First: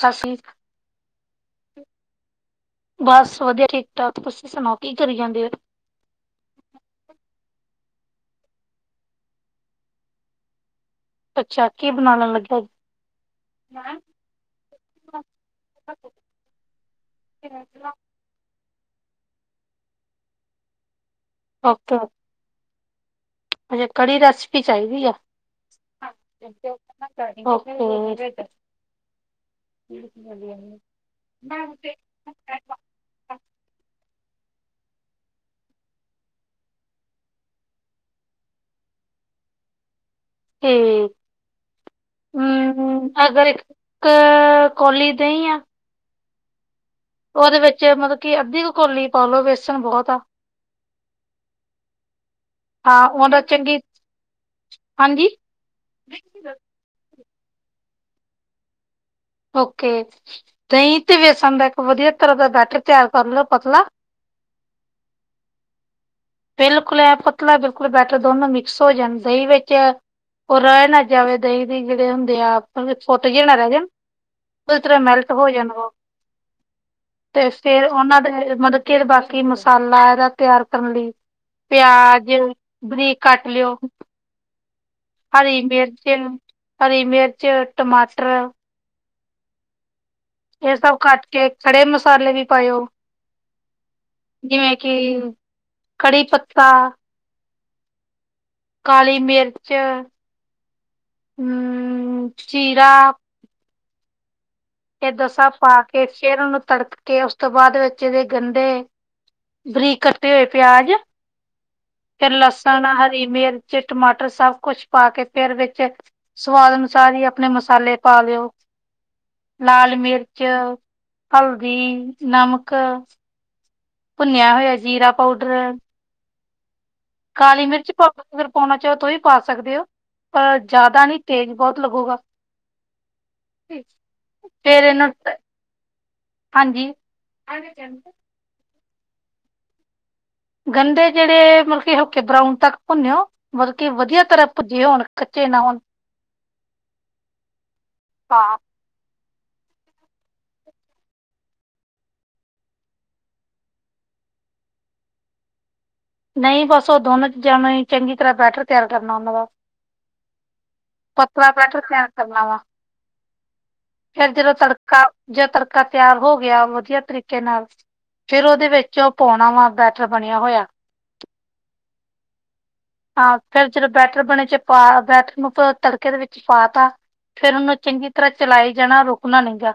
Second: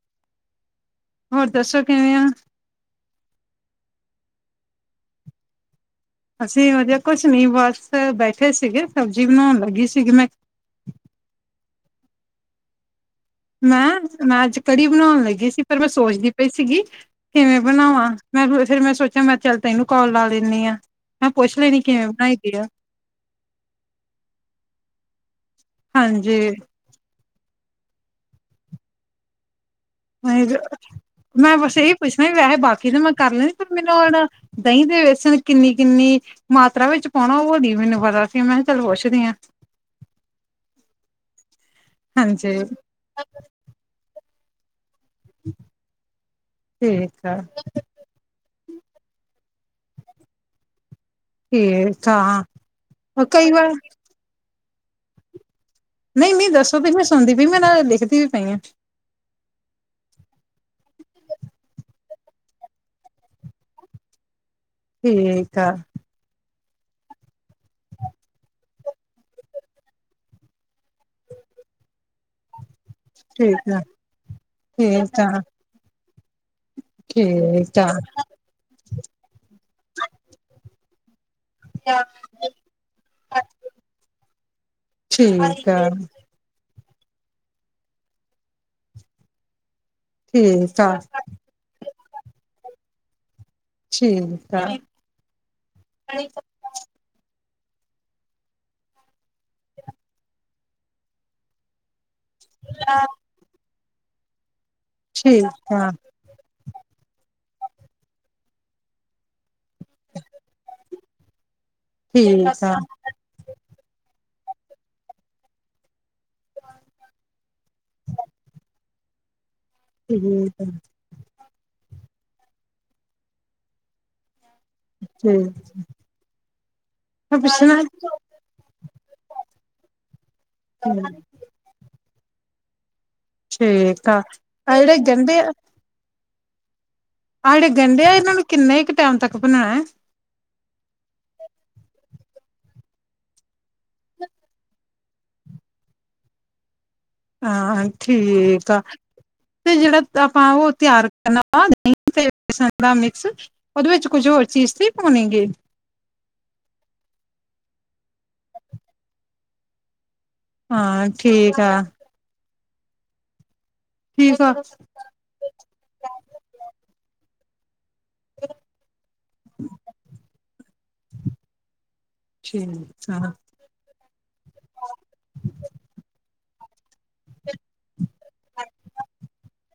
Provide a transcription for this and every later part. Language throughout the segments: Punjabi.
ਸਤਿ ਸ੍ਰੀ। ਹੋਰ ਦੱਸੋ ਕਿਵੇਂ ਓ? ਬਸ ਵਧੀਆ ਠੀਕ -ਠਾਕ, ਤੁਸੀਂ ਸੁਣਾਓ? ਕੀ ਕਰੀ ਜਾਂਦੇ ਹੋ। ਅਸੀਂ ਵਧੀਆ ਕੁਛ ਨੀ ਬਸ ਬੈਠੇ ਸੀਗੇ ਸਬਜ਼ੀ ਬਣਾਉਣ ਲੱਗੀ ਸੀਗੀ ਮੈਂ ਅੱਛਾ, ਕੀ ਬਣਾਣ ਲੱਗੇ? ਮੈਂ, ਮੈਂ ਅੱਜ ਕੜੀ ਬਣਾਉਣ ਲੱਗੀ ਸੀ ਪਰ ਮੈਂ ਸੋਚਦੀ ਪਈ ਸੀਗੀ, ਕਿਵੇਂ ਬਣਾਵਾਂ? ਮੈਂ ਫਿਰ ਮੈਂ ਸੋਚਿਆ ਮੈਂ ਚੱਲ ਤੈਨੂੰ ਕਾਲ ਲਾ ਲੈਣੀ ਆ। ਮੈਂ ਪੁੱਛ ਲੈਣੀ ਕਿਵੇਂ ਬਣਾਈ ਦੀ ਆ? ਅੱਛਾ ਕੜੀ ਰੈਸਿਪੀ ਚਾਹੀਦੀ ਆ। ਹਾਂਜੀ। ਓਕੇ। [unintelligible] [unintelligible] ਮੈਂ ਬਸ ਇਹੀ ਪੁੱਛਣਾ ਵੀ ਵੈਸੇ ਨੇ ਮੈਂ ਕਰ ਲੈਦੀ ਮੈਨੂੰ ਹੁਣ ਦਹੀਂ ਦੇ ਵੇਸਣ ਕਿੰਨੀ-ਕਿੰਨੀ। ਮਾਤਰਾ ਵਿੱਚ ਪਾਉਣਾ। ਉਹ ਨੀ ਮੈਨੂੰ ਪਤਾ ਸੀ। ਮੈਂ ਕਿਹਾ ਚੱਲ ਪੁੱਛਦੀ ਆ। ਤੇ ਹਾਂਜੀ ਹਮ, ਅਗਰ ਇੱਕ ਕੋਲੀ ਦਹੀ ਆ। ਠੀਕ ਆ ਉਹਦੇ ਵਿੱਚ ਮਤਲਬ ਕਿ ਅੱਧੀ ਕ ਕੋਲੀ ਪਾ ਲਓ ਬੇਸਣ ਬਹੁਤ ਆ। ਠੀਕ ਹਾਂ ਆ। ਉਹਦਾ ਕਈ ਵਾਰ ਚੰਗੀ ਹਾਂਜੀ। ਨਹੀਂ- ਨਹੀਂ ਦੱਸੋ ਵੀ? ਮੈਂ ਸੁਣਦੀ ਪਈ, ਮੈਂ ਨਾਲ ਲਿਖਦੀ ਵੀ ਪਈ ਆ। ਓਕੇ। ਦਹੀਂ ਤੇ ਬੇਸਣ ਦਾ ਇੱਕ ਵਧੀਆ ਤਰ੍ਹਾਂ ਦਾ ਬੈਟਰ ਤਿਆਰ ਕਰ ਲਓ ਪਤਲਾ। ਠੀਕ ਆ। ਬਿਲਕੁਲ ਇਹ ਪਤਲਾ ਬਿਲਕੁਲ ਬੈਟਰ ਦੋਨੋ ਮਿਕਸ ਹੋ ਜਾਣ ਦਹੀਂ ਵਿੱਚ। ਉਹ ਰਹਿ ਨਾ ਜਾਵੇ ਦਹੀਂ ਦੇ ਜਿਹੜੇ ਹੁੰਦੇ ਆ। ਫੋਟ ਜੇ ਨਾ ਠੀਕ ਰਹਿ ਆ ਜਾਣ। ਉਹ ਤਰ੍ਹਾਂ ਠੀਕ ਆ ਮੈਲਟ ਹੋ ਜਾਣਾ ਵਾ। ਤੇ ਠੀਕ ਫਿਰ ਆ ਉਹਨਾਂ ਦੇ ਮਤਲਬ ਕਿ ਬਾਕੀ ਮਸਾਲਾ ਇਹਦਾ ਤਿਆਰ ਕਰਨ ਲਈ। ਪਿਆਜ, ਬਰੀਕ ਕੱਟ ਲਿਉ। ਹਰੀ ਠੀਕ ਆ ਮਿਰਚ, ਹਰੀ ਮਿਰਚ, ਟਮਾਟਰ। ਇਹ ਠੀਕ ਆ ਸਭ ਕੱਟ ਕੇ, ਖੜੇ ਮਸਾਲੇ ਵੀ ਪਾਇਓ। ਠੀਕ ਆ ਜਿਵੇਂ ਕਿ, ਕੜੀ ਪੱਤਾ। ਕਾਲੀ ਮਿਰਚ, ਅਮ ਜੀਰਾ। ਇਹ ਦਸਾ ਠੀਕ ਆ ਠੀਕ ਪਾ ਆ ਕੇ ਫਿਰ ਉਹਨੂੰ ਤੜਕ ਕੇ ਉਸ ਤੋਂ ਬਾਅਦ ਵਿੱਚ ਇਹਦੇ ਗੰਡੇ ਬਰੀਕ ਕੱਟੇ ਹੋਏ ਪਿਆਜ, ਫਿਰ ਠੀਕ ਲਸਣ‌ ਹ ਮਿਰਚ, ਟਮਾਟਰ ਸਭ ਕੁੱਛ ਪਾ ਕੇ। ਫਿਰ ਵਿੱਚ ਸਵਾਦ ਅਨੁਸਾਰ ਹੀ ਆਪਣੇ ਮਸਾਲੇ ਪਾ ਲਿਉ। ਲਾਲ ਮਿਰਚ, ਹਲਦੀ, ਨਮਕ। ਭੁੰਨਿਆ ਹੋਇਆ ਜੀਰਾ ਠੀਕ ਪਾਊਡਰ। ਮੈਂ ਕਾਲੀ ਪੁੱਛਣਾ ਮਿਰਚ ਪਾ ਅਗਰ ਪਾਉਣਾ ਚਾਹੋ ਤਾਂਸੀ ਵੀ ਪਾ ਸਕਦੇ ਹੋ। ਪਰ ਜ਼ਿਆਦਾ ਨਹੀਂ। ਤੇਜ ਬਹੁਤ ਲੱਗੂਗਾ। ਠੀਕ ਆ। ਅਹ ਫਿਰ ਜਿਹੜੇ ਇਹਨੂੰ ਗੰਡੇ ਆ। ਹਾਂਜੀ। ਆਹ ਜਿਹੜੇ ਗੰਡੇ ਆ ਇਹਨਾਂ ਨੂੰ ਕਿੰਨੇ ਕ ਟਾਈਮ ਤੱਕ ਭੁੰਨਣਾ? ਗੰਡੇ ਜਿਹੜੇ ਮਤਲਬ ਕਿ ਹਲਕੇ ਬਰਾਉਨ ਤੱਕ ਭੁੰਨਿਓ। ਮਤਲਬ ਕਿ ਵਧੀਆ ਤਰ੍ਹਾਂ ਭੱਜੇ ਹੋਣ ਕੱਚੇ ਨਾ ਹੋਣ। ਹਾਂ ਹਾਂ ਠੀਕ ਆ। ਤੇ ਜਿਹੜਾ ਆਪਾਂ ਉਹ ਤਿਆਰ ਕਰਨਾ ਵਾ ਦਹੀਂ ਤੇ ਬੇਸਣ ਦਾ ਮਿਕਸ। ਉਹਦੇ ਵਿੱਚ ਕੁਝ ਹੋਰ ਚੀਜ਼ ਤੇ ਪੋਣੋਗੀ। ਨਹੀਂ, ਬੱਸ ਉਹ ਦੋਨੋ ਚੀਜ਼ਾਂ ਨੂੰ ਚੰਗੀ ਤਰ੍ਹਾਂ ਬੈਟਰ ਤਿਆਰ ਕਰਨਾ ਉਹਨਾਂ ਦਾ‌। ਹਾਂ ਪਤਲਾ ਠੀਕ ਆ ਪੈਟਰ ਤਿਆਰ ਕਰਨਾ ਵਾ। ਫਿਰ ਠੀਕ ਜਦੋਂ ਆ ਤੜਕਾ ਜ ਤੜਕਾ ਤਿਆਰ ਹੋ ਗਿਆ ਵਧੀਆ ਤਰੀਕੇ ਨਾਲ। ਫਿਰ ਉਹਦੇ ਵਿੱਚ ਉਹ ਪਾਉਣਾ ਵਾ ਬੈਟਰ ਬਣਿਆ ਹੋਇਆ। ਠੀਕ। ਆ ਹਾਂ, ਫਿਰ ਜਦੋਂ ਬੈਟਰ ਬਣੇ 'ਚ' ਪਾ ਬੈਟਰ ਨੂੰ ਤੜਕੇ ਦੇ ਵਿੱਚ ਪਾ ਤਾਂ। ਫਿਰ ਉਹਨੂੰ ਚੰਗੀ ਤਰ੍ਹਾਂ ਚਲਾਏ ਜਾਣਾ ਰੁਕਣਾ ਨਹੀਂ ਗਾ।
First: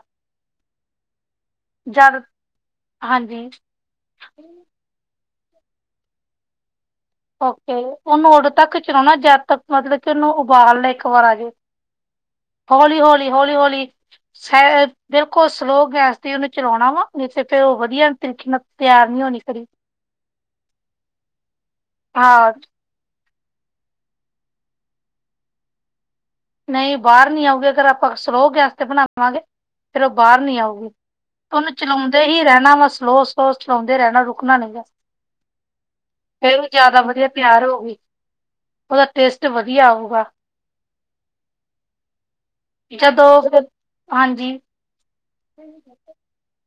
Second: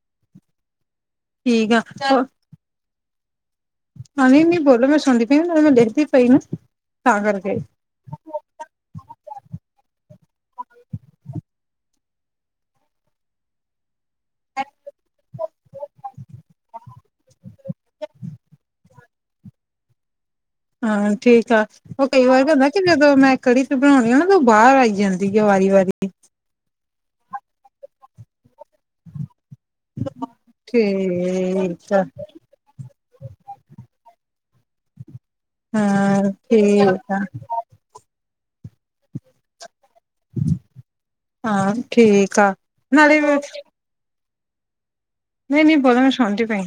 ਠੀਕ ਆ ਜਦ 'ਚ' ਹਾਂਜੀ। ਹਾਂ ਨਹੀਂ ਬੋਲੋ ਮੈਂ ਸੁਣਦੀ ਪਈ ਆ ਉਹਨੂੰ ਮੈਂ ਲਿਖਦੀ ਪਈ ਨਾ ਤਾਂ ਕਰਕੇ ਓਕੇ, ਉਹਨੂੰ ਉਦੋਂ ਤੱਕ ਚਲਾਉਣਾ ਜਦ ਤੱਕ ਮਤਲਬ ਕਿ ਉਹਨੂੰ ਉਬਾਲ ਨਾ ਇੱਕ ਵਾਰ ਆਜੇ ਹੌਲੀ-ਹੌਲੀ, ਹੌਲੀ-ਹੌਲੀ ਸ ਬਿਲਕੁਲ ਸਲੋਅ ਗੈਸ ਤੇ ਉਹਨੂੰ ਚਲਾਉਣਾ ਵਾ ਨਹੀਂ ਤੇ ਫਿਰ ਉਹ ਵਧੀਆ ਤਰੀਕੇ ਨਾਲ ਤਿਆਰ ਨਹੀਂ ਹੋਣੀ ਕੜੀ ਹਾਂ ਠੀਕ ਆ ਉਹ ਕਈ ਵਾਰ ਹਾਂ [unintelligible] ਜਦੋਂ ਮੈਂ ਕੜੀ ਤੇ ਬਣਾਉਣੀ ਆ ਨਾ ਤਾਂ ਉਹ ਬਾਹਰ ਆਈ ਜਾਂਦੀ ਆ ਵਾਰੀ-ਵਾਰੀ ਨਹੀਂ ਬਾਹਰ ਨੀ ਆਉਗੀ ਅਗਰ ਆਪਾਂ ਸਲੋਅ ਗੈਸ ਤੇ ਬਣਾ ਵਾਂਗੇ ਫਿਰ ਉਹ ਬਾਹਰ ਨੀ ਆਊਗੀ, ਉਹਨੂੰ ਠੀਕ ਆ ਚਲਾਉਂਦੇ ਹੀ ਰਹਿਣਾ ਵਾ ਸਲੋ ਸ ਸੁਾਉਂਦੇ ਰਹਿਣਾ ਰੁਕਣਾ ਨੀ ਗਾ, ਹਾਂ ਫਿਰ ਉਹ ਜ਼ਿਆਦਾ ਠੀਕ ਆ ਵਧੀਆ ਤਿਆਰ ਹੋਉਗੀ। ਉਹਦਾ ਟੇਸਟ ਵਧੀਆ ਆਊਗਾ। ਹਾਂ, ਠੀਕ ਆ। ਨਾਲੇ ਜਦੋ, ਨਹੀਂ ਫਿਰ ਹਾਂਜੀ। ਨਹੀਂ-ਨਹੀਂ, ਬੋਲੋ ਮੈਂ ਸਾਉਣੀ ਪਈ।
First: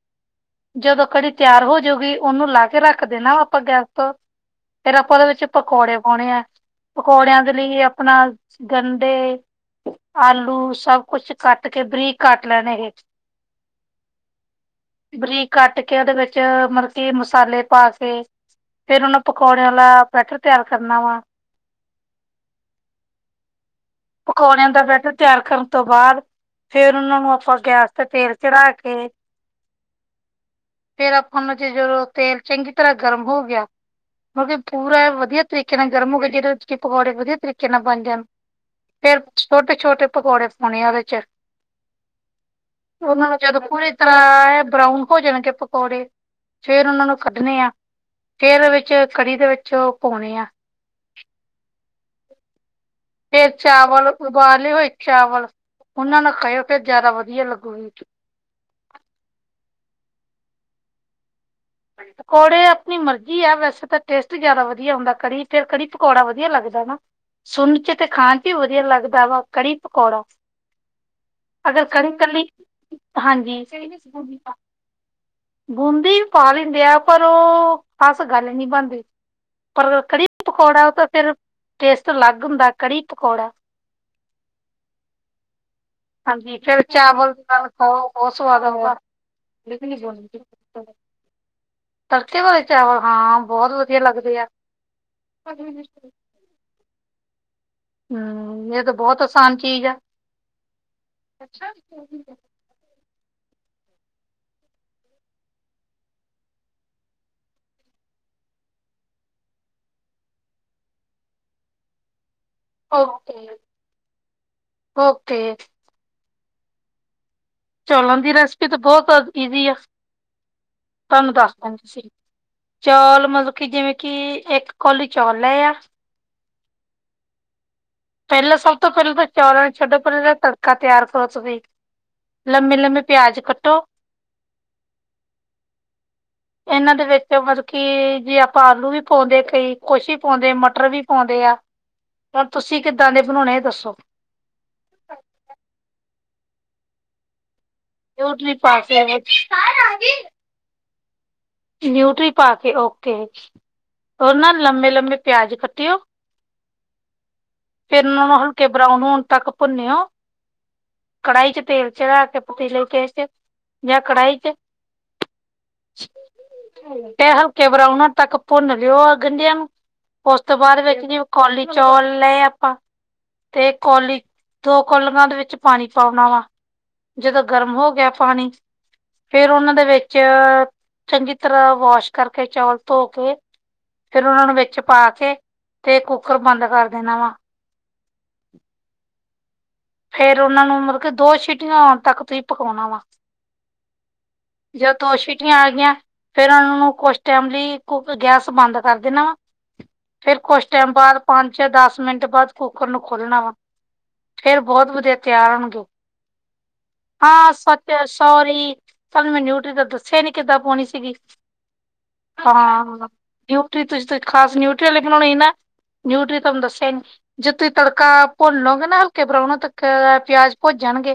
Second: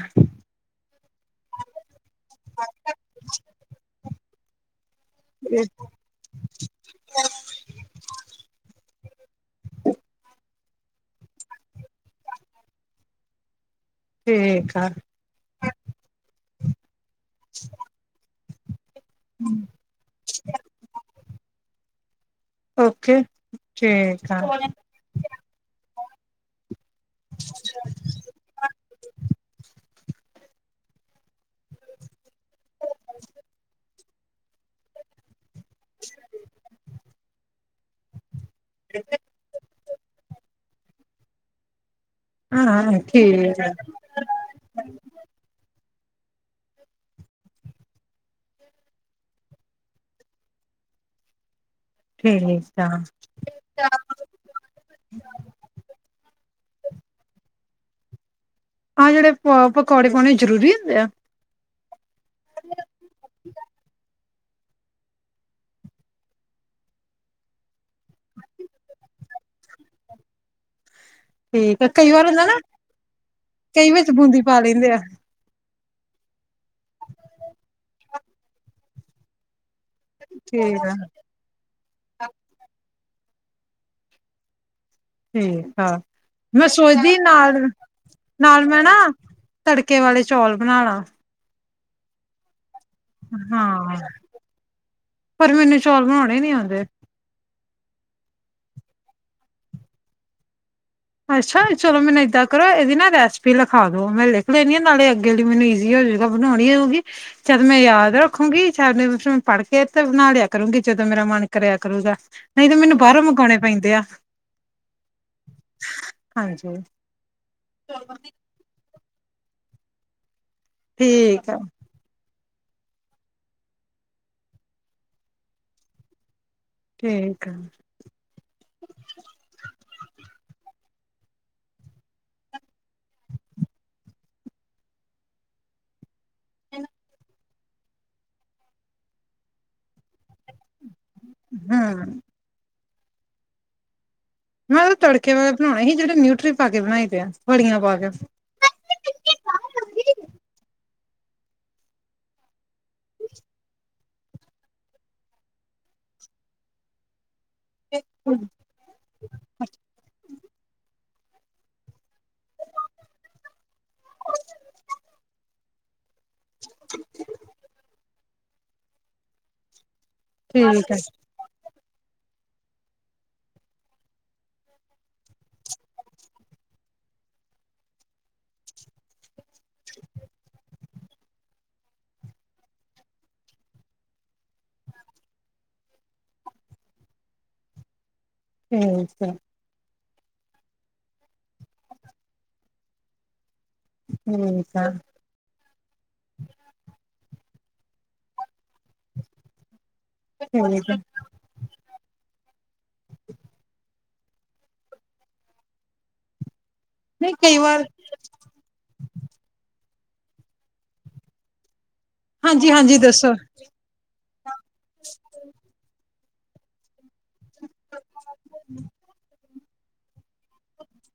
ਜਦੋਂ ਕੜੀ ਤਿਆਰ ਹੋਜੂਗੀ, ਉਹਨੂੰ ਲਾ ਕੇ ਰੱਖ ਦੇਣਾ ਆਪਾਂ ਗੈਸ ਤੋਂ ਫੇਰ ਆਪਾਂ ਉਹਦੇ ਵਿੱਚ ਆ ਪਕੌੜੇ ਪਾਉਣੇ ਆ, ਪਕੌੜਿਆਂ ਦੇ ਲਈ ਆਪਣਾ ਗੰਦੇ ਆਲੂ ਸਭ ਕੁਛ ਕੇ ਬਰੀਕ ਲੈਣੇ ਇਹੇ ਠੀਕ ਆ। ਬਰੀਕ ਕੱਟ ਕੇ ਉਹਦੇ ਵਿੱਚ ਮਤਲਬ ਕੀ ਮਸਾਲੇ ਪਾ ਕੇ ਫੇਰ ਪਕੌੜਿਆਂ ਆਲਾ ਬੈਟਰ ਤਿਆਰ ਕਰਨਾ ਵਾ। ਓਕੇ। ਠੀਕ ਆ ਪਕੌੜਿਆਂ ਦਾ ਬੈਟਰ ਤਿਆਰ ਕਰਨ ਤੋਂ ਬਾਅਦ ਫੇਰ ਉਹਨਾਂ ਨੂੰ ਆਪਾਂ ਗੈਸ ਤੇ ਤੇਲ ਚਲਾ ਕੇ ਫਿਰ ਆਪਾਂ ਉਹਨਾਂ ਚ ਜਦੋਂ ਤੇਲ ਚੰਗੀ ਤਰ੍ਹਾਂ ਗਰਮ ਹੋ ਗਿਆ, ਮਤਲਬ ਪੂਰਾ ਵਧੀਆ ਤਰੀਕੇ ਨਾਲ ਗਰਮ ਹੋ ਗਿਆ, ਜਿਹਦੇ ਵਿੱਚ ਕਿ ਪਕੌੜੇ ਵਧੀਆ ਤਰੀਕੇ ਨਾਲ ਬਣ ਜਾਣ ਫਿਰ ਛੋਟੇ - ਛੋਟੇ ਪਕੌੜੇ ਪਾਉਣੇ ਆ ਉਹਦੇ 'ਚ। ਹਾਂ [inaudible] ਉਹਨਾਂ ਨੂੰ ਠੀਕ ਜਦੋਂ ਆ ਪੂਰੀ ਤ- ਰਾਂ ਬਰਾਊਨ ਹੋ ਜਾਣਗੇ ਪਕੌੜੇ, ਫੇਰ ਉਹਨਾਂ ਨੂੰ ਕੱਢਣੇ ਆ। ਫੇਰ ਉਹ ਵਿੱਚ ਕੜੀ ਦੇ ਵਿੱਚ ਭਉਣੇ ਆ। ਠੀਕ ਆ। ਫੇਰ ਚਾਵਲ ਉਬਾਲੇ ਹੋਏ ਚਾਵਲ ਉਹਨਾਂ ਨੂੰ ਕਹੇ ਓ ਫੇਰ ਜ਼ਿਆਦਾ ਵਧੀਆ ਲੱਗੂਗੀ। ਹਾਂ ਜਿਹੜੇ ਪ ਪਕੌੜੇ ਪਾਉਣੇ ਜਰੂਰੀ ਹੁੰਦੇ ਆ? ਪਕੌੜੇ ਆਪਣੀ ਮਰਜੀ ਆ ਵੈਸੇ ਤਾਂ ਟੇਸਟ ਜ਼ਿਆਦਾ ਵਧੀਆ ਹੁੰਦਾ ਕੜੀ ਤੇ ਕੜੀ ਪਕੌੜਾ ਵਧੀਆ ਲੱਗਦਾ ਨਾ। ਸੁਣ ਚ ਤੇ ਖਾਣ ਚ ਵੀ ਵਧੀਆ ਲੱਗਦਾ ਵਾ ਕੜੀ ਪਕੌੜਾ। ਠੀਕ ਅਗਰ ਆ, ਕਈ ਕੜੀ ਵਾਰ ਹੁੰਦਾ ਕੱਲੀ ਨਾ ਹਾਂਜੀ ਕਈ ਵਿਚ ਬੂੰਦੀ ਪਾ ਲੈਂਦੇ ਆ। ਬੂੰਦੀ ਵੀ ਪਾ ਲੈਂਦੇ ਆ, ਪਰ ਉਹ ਖ਼ਾਸ ਗੱਲ ਨਹੀਂ ਬਣਦੀ। ਪਰ ਕੜੀ ਠੀਕ ਪਕੌੜਾ ਉਹ ਆ ਤਾਂ ਫਿਰ ਟੇਸਟ ਅਲੱਗ ਹੁੰਦਾ ਕੜੀ ਪਕੌੜਾ। [inaudible] ਠੀਕ ਆ ਹਾਂਜੀ ਮੈਂ ਫੇਰ ਸੋਚਦੀ ਚਾਵਲ ਨਾਲ, ਖਾਓ ਬਹੁਤ ਸਵਾਦ ਨਾਲ ਮੈਂ ਨਾ ਆਊਗਾ ਤੜਕੇ ਵਾਲੇ ਚੌਲ ਬਣਾਲਾ। ਤੜਕੇ ਵਾਲੇ ਚਾਵਲ ਹਾਂ ਬਹੁਤ ਹਾਂ ਵਧੀਆ ਲੱਗਦੇ ਆ। ਹਣੇ ਨੀ ਆਉਂਦੇ। ਹਮ ਇਹ ਤੋਂ ਬਹੁਤ ਆਸਾਨ ਚੀਜ਼ ਐ। ਅੱਛਾ, ਚਲੋ ਮੈਨੂੰ ਇੱਦਾਂ ਕਰੋ ਇਹਦੀ ਨਾ ਰੈਸਪੀ ਲਿਖਾ ਦੋ ਮੈਂ ਲਿਖ ਲੈਣੀ ਆ ਨਾਲੇ ਅੱਗੇ ਲਈ ਮੈਨੂੰ ਈਜ਼ੀ ਹੋਜੂਗਾ ਬਣਾਉਣੀ ਹੋਊਗੀ। ਜਦ ਮੈਂ ਯਾਦ ਰੱਖੂੰਗੀ ਚ ਮੈਂ ਪੜ੍ਹ ਕੇ ਤੇ ਬਣਾ ਲਿਆ ਕਰੂਗੀ ਜਦੋਂ ਮੇਰਾ ਮਨ ਕਰਿਆ ਕਰੂਗਾ। ਨਹੀਂ ਤੇ ਮੈਨੂੰ ਬਾਹਰੋਂ ਮੰਗਾਉਣੇ ਪੈਂਦੇ ਆ। ਹੋਕੇ। ਹਾਂਜੀ। ਚੋਲਾਂ ਦੀ ਰੈਸਪੀ ਤਾਂ ਬਹੁਤ ਈਜ਼ੀ ਆ। ਤੁਹਾਨੂੰ ਠੀਕ ਦੱਸ ਆ ਦਾ ਸਿਰੀ ਚੌਲ ਮਤਲਬ ਕਿ ਜਿਵੇਂ ਕਿ ਇੱਕ ਕੋਲੀ ਚੌਲ ਲਏ ਆ। ਠੀਕ ਆ। ਪਹਿਲਾਂ ਸਭ ਤੋਂ ਪਹਿਲਾਂ ਤਾਂ ਚੌਲਾਂ ਨੂੰ ਛੱਡੋ ਪਹਿਲਾਂ ਤੜਕਾ ਤਿਆਰ ਕਰੋ‌ ਤੁਸੀਂ ਲੰਮੇ-ਲੰਮੇ ਪਿਆਜ ਕੱਟੋ। [inaudible] ਇਹਨਾਂ ਦੇ ਵਿੱਚ ਮਤਲਬ ਕੀ ਜੇ ਆਪਾਂ ਆਲੂ ਵੀ ਪਾਉਂਦੇ ਕਈ ਕੁਛ ਵੀ ਪਾਉਂਦੇ ਮਟਰ ਵੀ ਆਉਂਦੇ ਆ। ਹਮ ਪਰ ਤੁਸੀਂ ਕਿੱਦਾਂ ਦੇ ਬਣਾਉਣੇ ਏ ਦੱਸੋ। ਮੈਂ ਉਹ ਤੜਕੇ ਵਾਲੇ ਬਣਾਉਣੇ ਸੀ। ਜਿਹੜੇ ਨਿਊਟਰੀ ਪਾ ਕੇ ਬਣਾਏ ਪਏ ਆ‌। ਵੜੀਆਂ ਪਾ ਕੇ। [unintelligible] ਨਿਊਟਰੀ ਪਾ ਕੇ ਓਕੇ। ਉਹ ਨਾ ਲੰਮੇ-ਲੰਮੇ ਪਿਆਜ ਕੱਟਿਓ। ਫਿਰ ਉਹਨਾਂ ਨੂੰ ਹਲਕੇ ਬਰਾਊਨ ਹੋਣ ਤੱਕ ਭੁੰਨਿਓ, ਕੜਾਹੀ 'ਚ ਤੇਲ ਚੜਾ ਕੇ ਪਤੀਲੇ ਕੇਸ਼ ਚ ਜਾਂ ਕੜਾਹੀ 'ਚ ਤੇ ਹਲਕੇ ਬਰਾਊਨ ਹੋਣ ਤੱਕ ਭੁੰਨ ਲਿਓ ਗੰਢਿਆਂ ਨੂੰ, ਉਸ ਤੋਂ ਠੀਕ ਹੈ ਬਾਅਦ ਠੀਕ ਹੈ ਵਿੱਚ ਕੌਲੀ ਚੌਲ ਲਏ ਆਪਾਂ ਤੇ ਕੋਲੀ, ਦੋ ਕੌਲੀਆਂ ਦੇ ਵਿੱਚ ਪਾਣੀ ਪਾਉਣ ਆਲਾ ਜਦੋਂ ਗਰਮ ਹੋ ਗਿਆ ਪਾਣੀ, ਫੇਰ ਉਹਨਾਂ ਦੇ ਵਿੱਚ ਚੰਗੀ ਤਰ੍ਹਾਂ ਵਾਸ਼ ਕਰਕੇ ਚੌਲ ਧੋ ਕੇ ਫਿਰ ਉਹਨਾਂ ਨੂੰ ਵਿੱਚ ਪਾ ਕੇ ਤੇ ਕੁੱਕਰ ਬੰਦ ਕਰ ਦੇਣਾ ਵਾ। ਠੀਕ ਐ। ਫੇਰ ਉਹਨਾਂ ਨੂੰ ਮਤਲਬ ਕਿ ਦੋ ਸੀਟੀਆਂ ਆਉਣ ਤੱਕ ਤੁਸੀਂ ਪਕਾਉਣਾ ਵਾ। ਜਦ ਦੋ ਸੀਟੀਆਂ ਆ ਗਈਆਂ। ਫਿਰ ਉਹਨਾਂ ਨੂੰ ਕੁਛ ਟਾਈਮ ਲਈ ਗੈਸ ਬੰਦ ਕਰ ਦੇਣਾ ਵਾ। ਫਿਰ ਕੁਛ ਠੀਕ ਟਾਈਮ ਹੈ ਬਾਅਦ ਪੰਜ ਜਾਂ ਦਸ ਮਿੰਟ ਬਾਅਦ ਕੁੱਕਰ ਨੂੰ ਖੋਲਣਾ ਵਾ। ਫੇਰ ਬਹੁਤ ਵਧੀਆ ਤਿਆਰ ਹੋਣਗੇ। ਨਹੀਂ ਹਾਂ ਕਈ ਵਾਰ ਸੱਚ ਸੋਰੀ ਤਹਾਨੂੰ ਮੈਂ ਨਿਊਟਰੀ ਦਾ ਦੱਸਿਆ ਨੀ ਕਿੱਦਾਂ ਪਾਉਣੀ ਸੀਗੀ। ਹਾਂਜੀ ਹਾਂ ਹਾਂਜੀ ਦੱਸੋ ਨਿਊ ਤੁਸੀਂ-ਤੁਸੀਂ ਖਾਸ ਨਿਊਟਰੀ ਆਲੇ ਬਣਾਉਣੇ ਸੀ ਨਾ। ਨਿਊਟਰੀ ਤੁਹਾਨੂੰ ਦੱਸਿਆ ਨੀ ਜੇ ਤੁਸੀਂ ਤੜਕਾ ਭੁਨੋਗੇ ਨਾ ਹਲਕੇ ਬਰਾਊਨ ਹੋਣ ਤੱਕ ਪਿਆਜ ਭੁਜ ਜਾਣਗੇ।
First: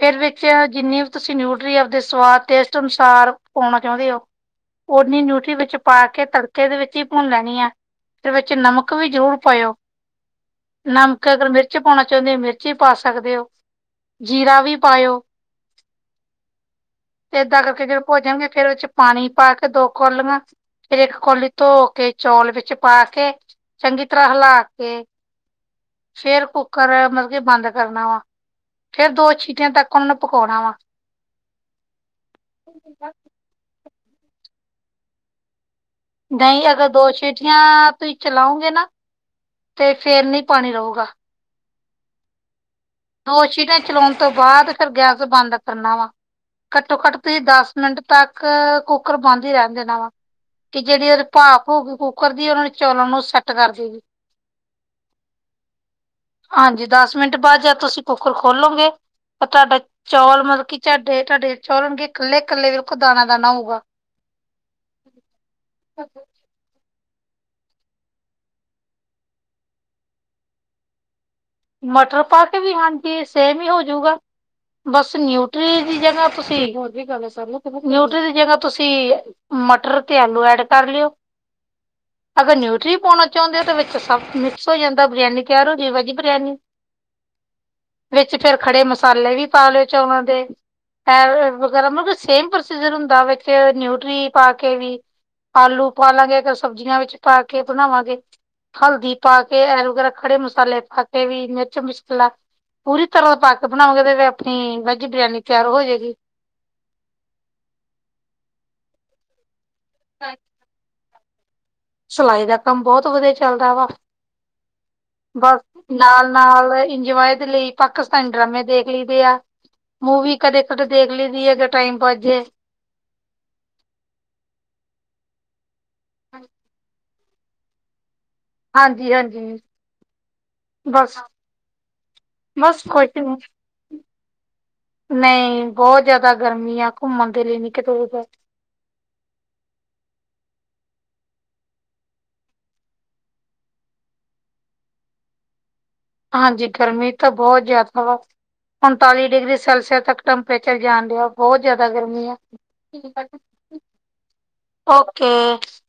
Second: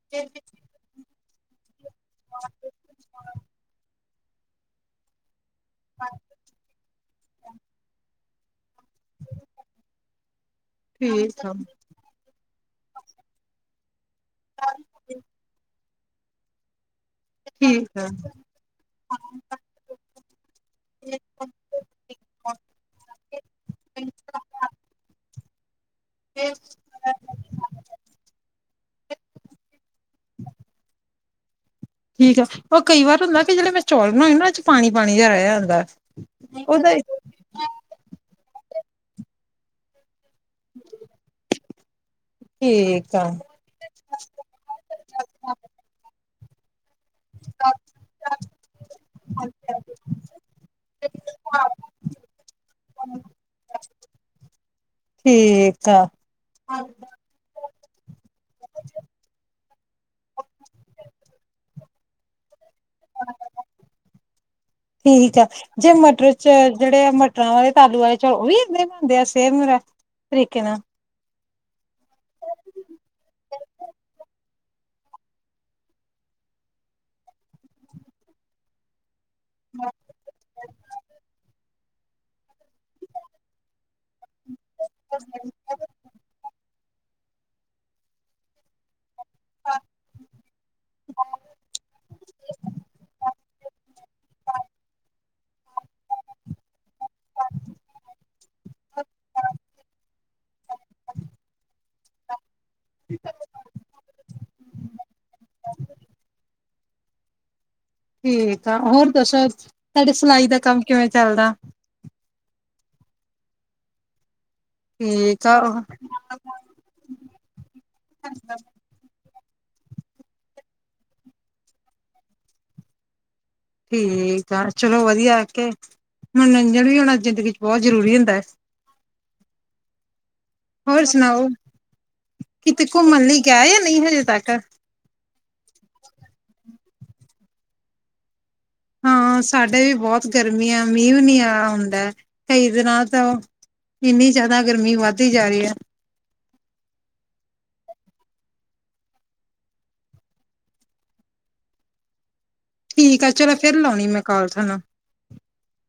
ਫਿਰ ਵੇਖਿਆ ਜਿੰਨੀ ਵੀ ਤੁਸੀਂ ਨਿਊਟਰੀ ਆ। ਦੇ ਸਵਾਦ ਟੇਸਟ ਅਨੁਸਾਰ ਪਾਉਣਾ ਚਾਹੁੰਦੇ ਹੋ, ਓਨੀ ਨਿਊਟਰੀ ਵਿੱਚ ਚੁਪਾ ਕੇ ਤੜਕੇ ਦੇ ਵਿੱਚ ਹੀ ਭੁੰਨ ਲੈਣੀ ਆ। ਤੇ ਵਿੱਚ ਨਮਕ ਵੀ ਜ਼ਰੂਰ ਪਾਇਓ। ਨਮਕ ਠੀਕ ਅਗਰ ਆ ਮਿਰਚ ਪਾਣਾ ਚਾਹੁੰਦੇ ਹੋ ਮਿਰਚ ਵੀ ਪਾ ਸਕਦੇ ਹੋ, ਜੀਰਾ ਵੀ ਪਾਇਓ। ਤੇ ਏਦਾਂ ਕਰਕੇ ਠੀਕ ਜਦੋਂ ਆ ਭੁਜ ਜਾਣਗੇ। ਫਿਰ ਉਹ ਚ ਪਾਣੀ ਪਾ ਕੇ ਦੋ ਕੋਲੀਆ ਫਿਰ ਇੱਕ ਕੋਲੀ ਧੋ ਕੇ ਚੌਲ ਵਿੱਚ ਪਾ ਕੇ, ਚੰਗੀ ਤਰ੍ਹਾਂ ਹਿਲਾ ਕੇ ਫੇਰ ਕੁੱਕਰ ਮਤਲਬ ਕੇ ਬੰਦ ਕਰਨਾ ਵਾ, ਫੇਰ ਦੋ ਛੀਟਿਆਂ ਤੱਕ ਉਹਨਾਂ ਨੂੰ ਪਕਾਉਣਾ ਵਾ। ਠੀਕ ਆ ਕਈ ਵਾਰ ਹੁੰਦਾ ਜਿਹੜੇ ਮੈਂ ਚੌਲ ਬਣਾਏ ਨਾ। ਉਹ ਚ ਪਾਣੀ-ਪਾਣੀ ਜਿਹਾ ਰਹਿ ਜਾਂਦਾ। ਨਹੀਂ ਅਗਰ ਉਹਦਾ ਦੋ ਸੀਟੀਆਂ ਤੁਸੀਂ ਚਲਾਓਗੇ ਨਾ। ਤੇ ਫੇਰ ਨਹੀਂ ਪਾਣੀ ਰਹੋਗਾ। ਠੀਕ ਏ। ਦੋ ਸੀਟੀਆਂ ਚਲਾਉਣ ਤੋਂ ਬਾਅਦ ਫਿਰ ਗੈਸ ਬੰਦ ਕਰਨਾ ਵਾ। ਘੱਟੋ-ਘੱਟ ਤੁਸੀਂ ਦਸ ਮਿੰਟ ਤੱਕ ਕੁੱਕਰ ਬੰਦ ਹੀ ਰਹਿਣ ਦੇਣਾ ਵਾ। ਕਿ ਜਿਹੜੀ ਉਹਦੇ ਭਾਫ਼ ਹੋਓਗੀ ਕੁੱਕਰ ਦੀ ਉਹਨਾ ਨੂੰ ਚੌਲਾ ਨੂੰ ਸੈੱਟ ਕਰ ਦੇਗੀ। ਠੀਕ ਆ। ਹਾਂਜੀ ਦਸ ਮਿੰਟ ਬਾਅਦ ਜਦ ਤੁਸੀਂ ਕੁੱਕਰ ਖੋਲੋਗੇ। ਪਰ ਤੁਹਾਡਾ ਚੌਲ ਮਤਲਬ ਕਿ ਚੁਹਾਡੇ- ਤੁਹਾਡੇ ਚੌਲਗੇ ਇਕੱਲੇ- ਇਕੱਲੇ ਵੀ। ਠੀਕ ਆ ਜੇ ਮਟਰ 'ਚ ਜਿਹੜੇ ਆ ਮਟਰਾਂ ਵਾਲੇ ਤਾਲੂ ਵਾਲੇ ਚੋਲ ਉਹਵੀ ਏਦਾਂ ਹੀ ਬਣਦੇ ਆਹ ਸੇਮ ਹੈ ਤਰੀਕੇ ਨਾਲ। ਮਟਰ ਪਾ ਕੇ ਵੀ ਹਾਂਜੀ ਸੇਮ ਹੀ ਹੋਜੂਗਾ। ਬਸ ਨਿਊਟਰੀ ਦੀ ਜਗ੍ਹਾ ਤੁਸੀਂ [unintelligible] ਨਿਊਟਰੀ ਦੀ ਜਗ੍ਹਾ ਤੁਸੀਂ ਮਟਰ ਤੇ ਆਲੂ ਐਡ ਕਰ ਲਿਓ, ਅਗਰ ਨਿਊਟਰੀ ਪਾਉਣਾ ਚਾਹੁੰਦੇ ਓ ਵਿੱਚ ਸਭ ਮਿਕਸ ਹੋ ਜਾਂਦਾ ਬਰਿਆਨੀ ਤਿਆਰ ਹੋ ਜਾਵੇ ਜ [inaudible] ਵਿੱਚ ਫਿਰ ਖੜ੍ਹੇ ਮਸਾਲੇ ਵੀ ਪਾ ਲਿਓ ਚੋਲਾ ਦੇ। ਵਗੈਰਾ ਮਤਲਬ ਸੇਮ ਪ੍ਰੋਸੀਜਰ ਹੁੰਦਾ ਵਿੱਚ ਨਿਊਟਰੀ ਪਾ ਕੇ ਵੀ। ਆਲੂ ਪਾਲਾ ਗੇ ਕੁੱਛ ਸਬਜ਼ੀਆਂ ਵਿੱਚ ਪਾ ਕੇ ਬਣਾਵਾਂਗੇ, ਹਲਦੀ ਪਾ ਕੇ ਐ ਵਗੈਰਾ ਖੜੇ ਮਸਾਲੇ ਪਾ ਕਿ ਵੀ ਮਿਰਚ ਮਸਾਲਾ ਪੂਰੀ ਤਰ੍ਹਾਂ ਦਾ ਪਾ ਬਣਾਓਗੇ ਤੇ ਆਪਣੀ ਵੈਜੀ ਬਰਿਆਨੀ ਤਿਆਰ ਹੋ ਜਾਏਗੀ। ਠੀਕ ਆ, ਹੋਰ ਦੱਸੋ, ਤੁਹਾਡੇ ਸਿਲਾਈ ਦਾ ਕੰਮ ਕਿਵੇਂ ਚੱਲਦਾ। ਸਿਲਾਈ ਦਾ ਕੰਮ ਬਹੁਤ ਵਧੀਆ ਚੱਲਦਾ ਵਾ। ਠੀਕ ਆ ਬੱਸ ਨਾਲ-ਨਾਲ ਇੰਜੋਏ ਦੇ ਲਈ ਪਾਕਿਸਤਾਨੀ ਡਰਾਮੇ ਦੇਖ ਲਈਦੇ ਆ। ਮੂਵੀ ਕਦੇ-ਕਦੇ ਦੇਖ ਲਈਦੀ [unintelligible] ਟਾਈਮ [unintelligible] ਜੇ ਠੀਕ ਆ, ਚਲੋ ਵਧੀਆ ਆ ਓਕੇ, ਮਨੋਰੰਜਨ ਵੀ ਹੋਣਾ ਜ਼ਿੰਦਗੀ 'ਚ' ਬਹੁਤ ਜ਼ਰੂਰੀ ਹੁੰਦਾ। ਹਾਂਜੀ-ਹਾਂਜੀ। ਹੋਰ ਸੁਣਾਓ ਬਸ ਕਿਤੇ ਕੁਛ ਘੁੰਮਣ ਨੀ ਲਈ ਗਏ ਜਾਂ ਨਹੀਂ ਹਜੇ ਤੱਕ। ਨਹੀਂ ਬਹੁਤ ਜਿਆਦਾ ਗਰਮੀ ਆ ਘੁੰਮਣ ਦੇ ਲਈ ਨੀ ਕਿਤੇ ਵੀ ਗਏ। ਹਾਂ ਸਾਡੇ ਵੀ ਬਹੁਤ ਗਰਮੀ ਆ ਮੀਂਹ ਨੀ ਆ ਹੁੰਦਾ ਕਈ ਦਿਨਾਂ ਤੋਂ ਇੰਨੀ ਜ਼ਿਆਦਾ ਗਰਮੀ ਵੱਧਦੀ ਜਾ ਰਹੀ ਐ। ਹਾਂਜੀ, ਗਰਮੀ ਤਾਂ ਬਹੁਤ ਜਿਆਦਾ ਵਾ ਉਨਤਾਲੀ ਡਿਗਰੀ ਸੈਲਸੀਅਸ ਤੱਕ ਟੈਂਪਰੇਚਰ ਜਾਣ ਡਿਹਾ ਬਹੁਤ ਜ਼ਿਆਦਾ ਗਰਮੀਂ ਆ। ਠੀਕ ਐ ਚਲੋ ਫਿਰ ਲਾਉਣੀ ਮੈਂ ਕਾਲ ਤੁਹਾਨੂੰ। [unintelligible]